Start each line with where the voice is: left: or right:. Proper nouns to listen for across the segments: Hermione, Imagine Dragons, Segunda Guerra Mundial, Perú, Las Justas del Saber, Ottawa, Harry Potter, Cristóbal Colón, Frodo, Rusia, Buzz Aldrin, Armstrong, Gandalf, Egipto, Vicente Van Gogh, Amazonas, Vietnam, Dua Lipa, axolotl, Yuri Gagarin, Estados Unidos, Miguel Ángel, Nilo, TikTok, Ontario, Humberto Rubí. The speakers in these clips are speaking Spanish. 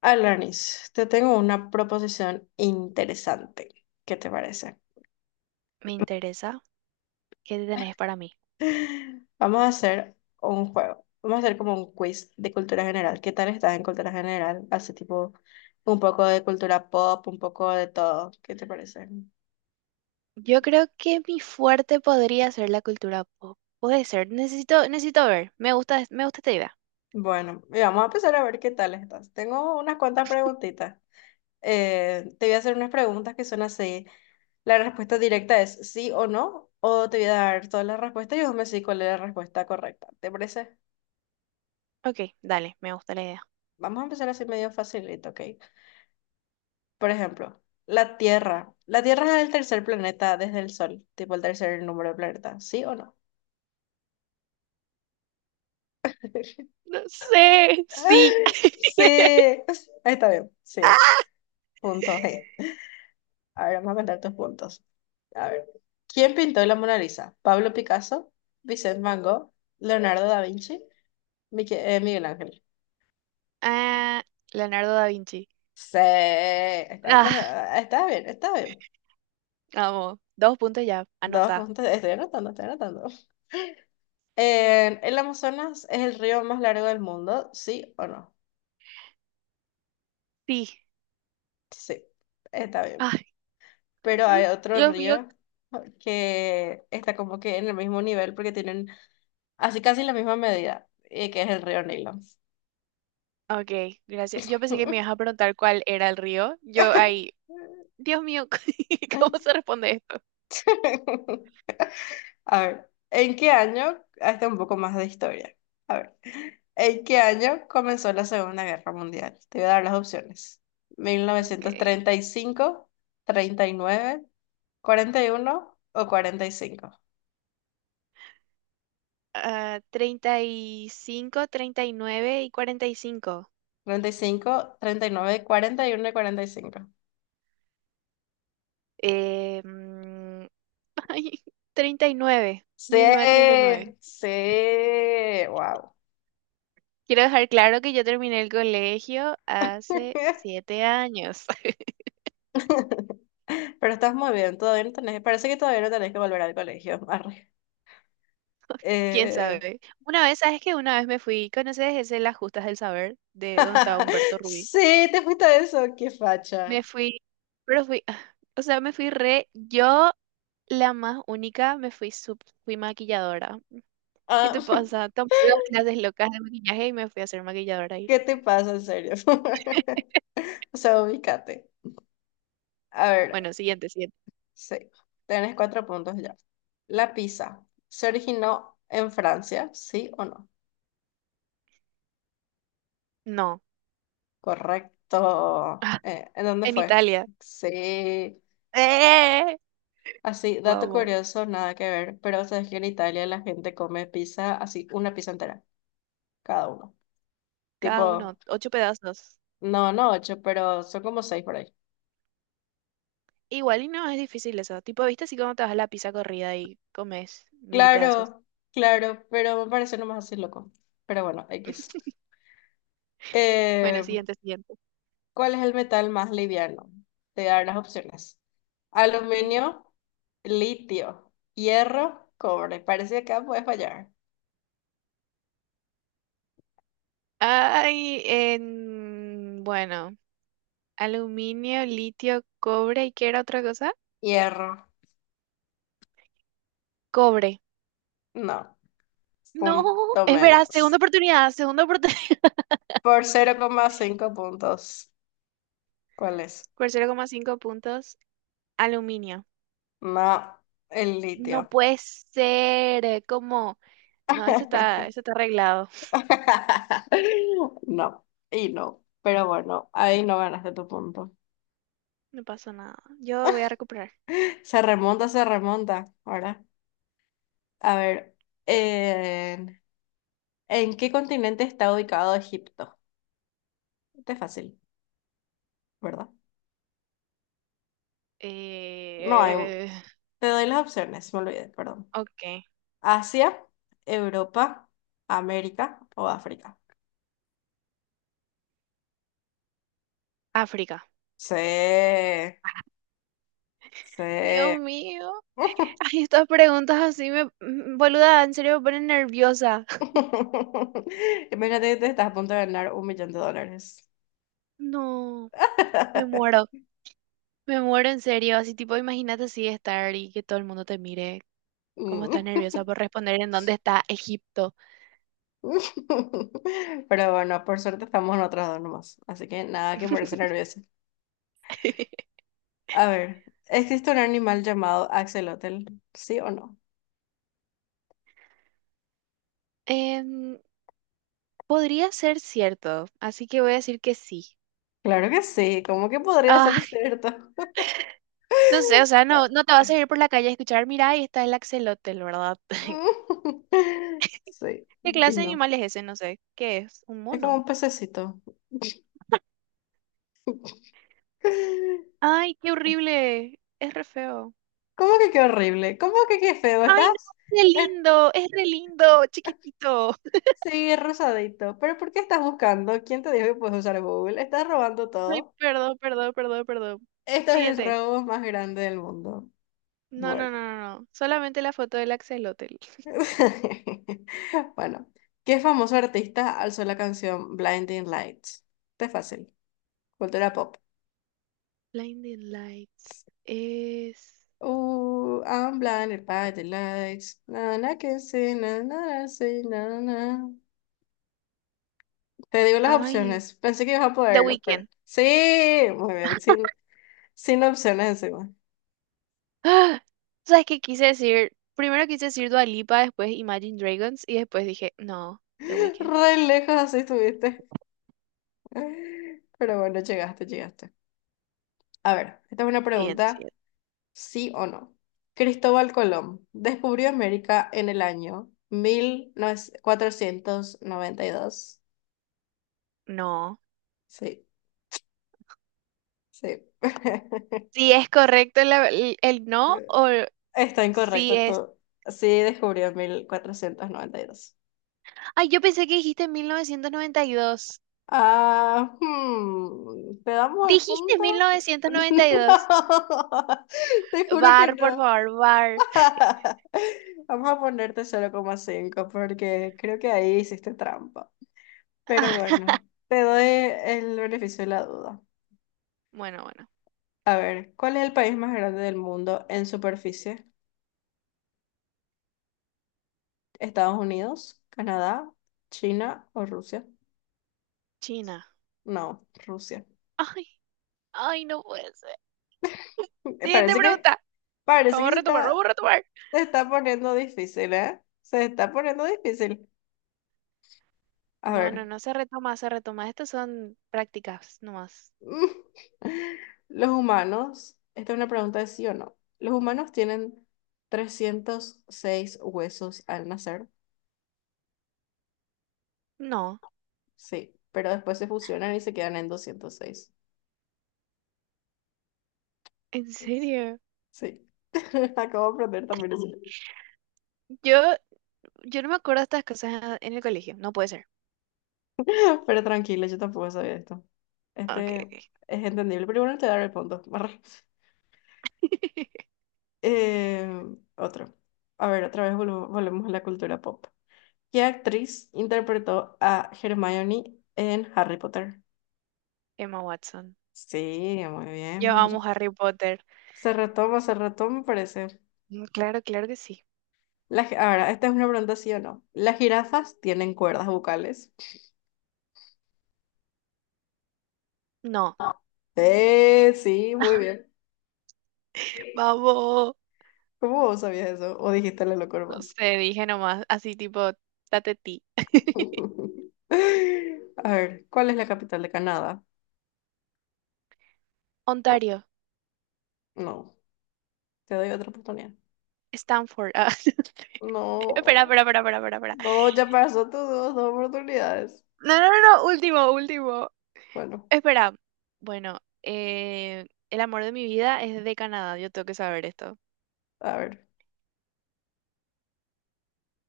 left: Alanis, te tengo una proposición interesante. ¿Qué te parece?
right: Me interesa. ¿Qué tenés para mí?
left: Vamos a hacer un juego. Vamos a hacer como un quiz de cultura general. ¿Qué tal estás en cultura general? Hace tipo un poco de cultura pop, un poco de todo. ¿Qué te parece?
right: Yo creo que mi fuerte podría ser la cultura pop. Puede ser. Necesito ver. Me gusta esta idea.
left: Bueno, y vamos a empezar a ver qué tal estás. Tengo unas cuantas preguntitas. Te voy a hacer unas preguntas que son así. La respuesta directa es sí o no, o te voy a dar todas las respuestas y vos me decís cuál es la respuesta correcta. ¿Te parece?
right: Ok, dale, me gusta la idea.
left: Vamos a empezar así medio facilito, ¿ok? Por ejemplo, la Tierra. La Tierra es el tercer planeta desde el Sol, tipo el tercer número de planeta. ¿Sí o no?
right: No sé. Sí.
left: Sí, ahí está bien. Sí, es. Punto G. A ver, vamos a contar tus puntos. A ver. ¿Quién pintó la Mona Lisa? ¿Pablo Picasso? ¿Vicente Van Gogh? ¿Leonardo da Vinci? Miguel Ángel.
right: Ah, Leonardo da Vinci.
left: Sí,
right: Ah,
left: está bien, está bien.
right: vamos. Dos puntos ya.
left: Dos
right: Anota.
left: puntos, estoy anotando, estoy anotando. ¿El Amazonas es el río más largo del mundo? ¿Sí o no?
right: Sí.
left: Sí, está bien.
right: Ay,
left: Pero hay otro
right: Dios mío.
left: río que está como que en el mismo nivel porque tienen así casi la misma medida, que es el río Nilo.
right: Ok, gracias. Yo pensé que me ibas a preguntar cuál era el río. Yo ahí. Dios mío, ¿cómo se responde esto?
left: A ver, ¿en qué año? Ah, está un poco más de historia. A ver. ¿En qué año comenzó la Segunda Guerra Mundial? Te voy a dar las opciones. Mil novecientos
right: Ok.
left: treinta y cinco, treinta y nueve, cuarenta y uno o cuarenta y cinco.
right: Ah, treinta y cinco, treinta y 45.
left: Treinta y cinco, treinta y uno y nueve, cuarenta uno cinco.
right: Eh, mm, ay, treinta y nueve,
left: Sí,
right: 1939.
left: sí, wow.
right: Quiero dejar claro que yo terminé el colegio hace 7 años.
left: Pero estás muy bien, todavía no tenés, parece que todavía no tenés que volver al colegio. Arre.
right: ¿Quién
left: Eh,
right: sabe? Una vez, ¿sabes qué? Una vez me fui, ¿conoces ese Las Justas del Saber? De donde estaba Humberto Rubí.
left: Sí, te fuiste a eso, qué facha.
right: Me fui, pero fui, o sea, me fui re, yo la más única, me fui, fui maquilladora. ¿Qué
left: Ah,
right: te pasa? Tomé dos clases locas de maquillaje y me fui a hacer maquilladora ahí.
left: ¿qué te pasa, en serio? O sea, ubícate. A ver,
right: Bueno, siguiente, siguiente.
left: sí, tenés 4 puntos ya. La pizza, ¿se originó en Francia? ¿Sí o no?
right: No.
left: Correcto. ¿En dónde
right: En
left: fue?
right: Italia.
left: Sí.
right: ¡Eh!
left: Así, dato
right: Vamos.
left: curioso, nada que ver, pero sabes que en Italia la gente come pizza así, una pizza entera, cada uno.
right: Cada uno,
left: Tipo,
right: ocho pedazos.
left: no, no ocho, pero son como seis por ahí.
right: Igual y no es difícil eso. Tipo, ¿viste así como te vas a la pizza corrida y comes mil pedazos?
left: Claro, claro, pero me parece nomás así loco. Pero bueno, X.
right: Bueno,
left: Eh,
right: siguiente, siguiente.
left: ¿Cuál es el metal más liviano? Te voy a dar las opciones.
right: Ok.
left: Aluminio, litio, hierro, cobre. Parece que acá puedes fallar.
right: Ay, en... Bueno, aluminio, litio, cobre y ¿qué era otra cosa?
left: Hierro,
right: Cobre.
left: no.
right: No,
left: Punto
right: es verdad, segunda
left: menos.
right: oportunidad, segunda oportunidad.
left: Por 0,5 puntos. ¿Cuál es?
right: Por 0,5 puntos, aluminio.
left: No, el
right: No
left: litio.
right: puede ser, como, no, esto está, esto está arreglado,
left: No, y no. Pero bueno, ahí no ganaste tu punto.
right: no pasó nada. Yo voy a recuperar.
left: Se remonta, se remonta. Ahora, a ver. eh, ¿En qué continente está ubicado Egipto? Este es fácil, ¿verdad? No,
right: Eh,
left: te doy las opciones, me olvidé, perdón.
right: ok,
left: Asia, Europa, América o África.
right: África.
left: Sí, sí.
right: Dios mío. Ay, estas preguntas así me, boluda, en serio me ponen nerviosa.
left: Imagínate que te estás a punto de ganar un millón de dólares.
right: No, me muero, me muero en serio. Así tipo, imagínate así estar y que todo el mundo te mire. ¿Cómo estás
left: Mm.
right: nerviosa por responder en dónde está Egipto?
left: Pero bueno, por suerte estamos nosotros dos nomás, así que nada que ponerse nervioso. A ver, ¿existe un animal llamado axolotl? ¿Sí o no?
right: Em, podría ser cierto, así que voy a decir que sí.
left: Claro que sí, ¿cómo que podría
right: Ah.
left: ser cierto?
right: No sé, o sea, no, no te vas a ir por la calle a escuchar, mira, ahí está el axolotl, ¿verdad?
left: Sí,
right: ¿Qué
left: y
right: clase de
left: no.
right: animal es ese? No sé. ¿Qué es? ¿Un
left: Es como
right: mono?
left: un pececito. ¿Cómo
right: Ay, qué horrible. Es re feo.
left: que qué horrible? ¿Cómo que qué feo?
right: Ay, no,
left: ¿Estás? es-
right: es re lindo, chiquitito.
left: sí, es rosadito. ¿Pero por qué estás buscando? ¿Quién te dijo que puedes usar Google? Estás robando
right: Ay,
left: todo.
right: perdón, perdón, perdón, perdón.
left: Esto es el
right: Siguiente.
left: robo más grande del mundo.
right: No,
left: Bueno.
right: no, no, no, no. Solamente la foto del axolotl.
left: Bueno. ¿Qué famoso artista alzó la canción Blinding Lights? Está fácil. Cultura pop.
right: Blinding Lights es...
left: Oh, I'm blind, by the lights. Na, na, que sí, na, na, na, sí, na, na. Te digo las
right: Ay,
left: opciones. Pensé que ibas a
right: The
left: poderlo, pero.
right: Weeknd.
left: Sí, muy bien, sin opciones encima.
right: ¡Ah! ¿Sabes qué quise decir? Primero quise decir Dua Lipa, después Imagine Dragons y después dije, no, The Weeknd.
left: Re lejos así estuviste. Pero bueno, llegaste, llegaste. A ver, esta es una
right: Siguiente,
left: pregunta,
right: siguiente.
left: sí o no. Cristóbal Colón descubrió América en el año 1492.
right: No.
left: Sí, sí.
right: Si es correcto el no o
left: Está
right: si
left: incorrecto
right: es...
left: todo. Sí, descubrió en 1492.
right: Ay, yo pensé que dijiste 1992.
left: Ah, ¿te damos el
right: Dijiste
left: punto?
right: 1992.
left: No, te juro que
right: Bar, por
left: no.
right: favor, bar.
left: Vamos a ponerte 0,5 porque creo que ahí hiciste trampa. Pero bueno, te doy el beneficio de la duda.
right: Bueno, bueno.
left: A ver, ¿cuál es el país más grande del mundo en superficie? ¿Estados Unidos, Canadá, China o Rusia?
right: China.
left: No, Rusia.
right: Ay, ay, no puede ser. Siguiente
left: Parece que
right: pregunta.
left: Parece
right: Vamos a
left: que
right: retomar, vamos a retomar.
left: se está poniendo difícil, ¿eh? Se está poniendo difícil. A
right: No, no,
left: ver,
right: no se retoma, se retoma. Estas son prácticas nomás.
left: esta es una pregunta de sí o no. ¿Los humanos tienen 306 huesos al nacer?
right: No.
left: Sí, pero después se fusionan y se quedan en 206.
right: ¿En serio?
left: Sí, acabo de aprender también eso.
right: Yo, yo no me acuerdo de estas cosas en el colegio. No puede ser.
left: Pero tranquila, yo tampoco sabía esto. Este
right: Ok.
left: es entendible, pero bueno, te daré el punto. Eh, otro. A ver, otra vez volvemos a la cultura pop. ¿Qué actriz interpretó a Hermione en Harry Potter?
right: Emma Watson.
left: Sí, muy bien,
right: Yo
left: muy bien.
right: amo Harry Potter.
left: Se retoma, me parece.
right: Mm, claro, claro que sí.
left: Ahora, esta es una pregunta sí o no. ¿Las jirafas tienen cuerdas vocales?
right: No.
left: No. Sí, muy bien.
right: Vamos.
left: ¿Cómo vos sabías eso? ¿O dijiste la locura
right: No
left: más?
right: sé, dije nomás. Así tipo, date ti.
left: A ver, ¿cuál es la capital de Canadá?
right: Ontario.
left: No, te doy otra oportunidad.
right: Stanford. Ah, espera,
left: No.
right: espera, espera, espera, espera, espera.
left: No, ya pasó tus dos oportunidades.
right: No, no, no, no. Último, último.
left: Bueno,
right: Espera. Bueno, el amor de mi vida es de Canadá. Yo tengo que saber esto.
left: a ver.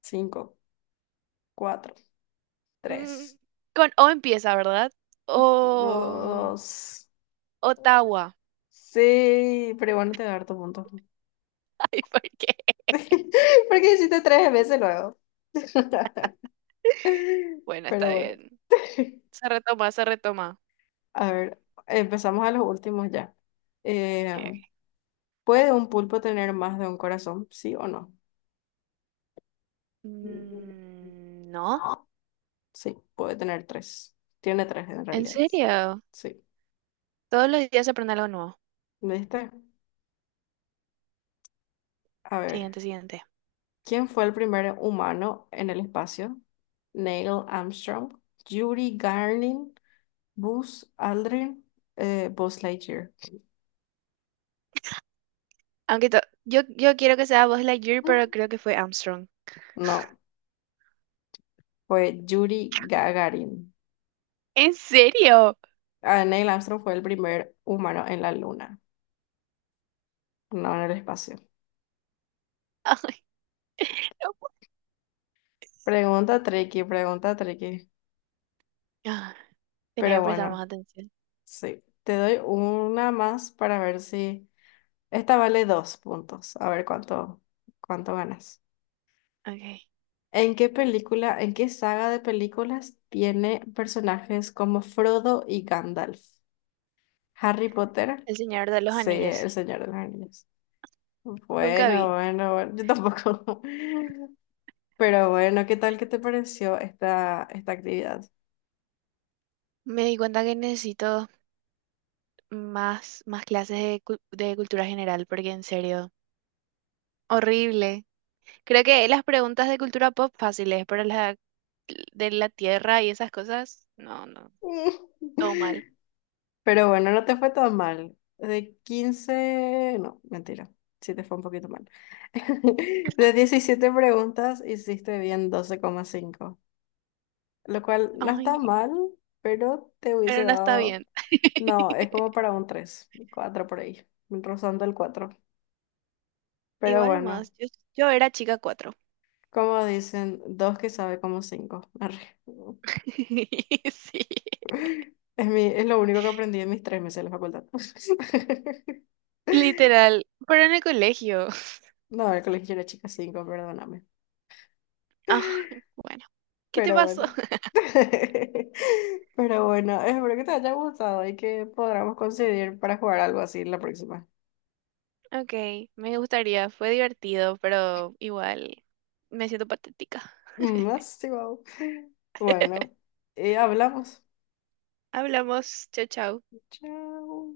left: Cinco, cuatro,
right: Mm,
left: tres,
right: con O empieza, ¿verdad? O
left: dos.
right: Ottawa.
left: Sí, pero igual no te voy a dar tu punto.
right: Ay, ¿por qué?
left: Porque hiciste tres veces luego.
right: Bueno,
left: Pero
right: está
left: bueno.
right: bien. Se retoma, se retoma.
left: A ver, empezamos a los últimos ya. Eh,
right: Ok, ok.
left: ¿Puede un pulpo tener más de un corazón? ¿Sí o no? Mm.
right: Mm, no,
left: Sí, puede tener tres. Tiene tres en
right: en
left: realidad.
right: serio.
left: Sí.
right: Todos los días se aprende algo nuevo.
left: ¿Viste? A ver,
right: Siguiente, siguiente.
left: ¿quién fue el primer humano en el espacio? Neil Armstrong, Yuri Gagarin, Buzz Aldrin, Buzz Lightyear.
right: Aunque yo quiero que sea Buzz Lightyear,
left: Mm,
right: pero creo que fue Armstrong.
left: No, fue Yuri Gagarin.
right: ¿En serio?
left: Ah, Neil Armstrong fue el primer humano en la luna, no en el espacio.
right: Ay, no puedo.
left: Pregunta tricky, pregunta tricky.
right: Ah, tenía
left: Pero
right: que prestar más
left: bueno,
right: atención.
left: sí. Te doy una más para ver si... Esta vale 2 puntos. A ver cuánto ganas.
right: Ok.
left: ¿En qué película, en qué saga de películas tiene personajes como Frodo y Gandalf? ¿Harry Potter?
right: El Señor de los
left: Sí,
right: Anillos.
left: El Señor de los Anillos.
right: Nunca
left: Bueno,
right: vi.
left: bueno, bueno, yo tampoco. Pero bueno, ¿qué tal que te pareció esta, esta actividad?
right: Me di cuenta que necesito más clases de cultura general, porque en serio, horrible. Creo que las preguntas de cultura pop fáciles, pero la de la tierra y esas cosas, no, no, todo mal.
left: Pero bueno, no te fue tan mal. De 15, no, mentira, sí te fue un poquito mal. De 17 preguntas, hiciste bien 12,5. Lo cual no está
right: Ay,
left: mal, pero te hubiese
right: pero no está
left: dado,
right: bien.
left: no, es como para un 3 4 por ahí, rozando el cuatro. Pero
right: Igual
left: bueno,
right: más, yo era chica cuatro.
left: como dicen, dos que sabe como cinco. Arre.
right: Sí,
left: Es lo único que aprendí en mis 3 meses de la facultad.
right: literal, pero en el colegio.
left: No, el colegio era chica cinco, perdóname.
right: Ah, bueno, ¿qué te
left: Pero
right: pasó?
left: bueno. Pero bueno, espero que te haya gustado y que podamos conseguir para jugar algo así la próxima.
right: Ok, me gustaría, fue divertido, pero igual me siento patética.
left: Más, Bueno, hablamos.
right: Hablamos, chao, chao.
left: Chao.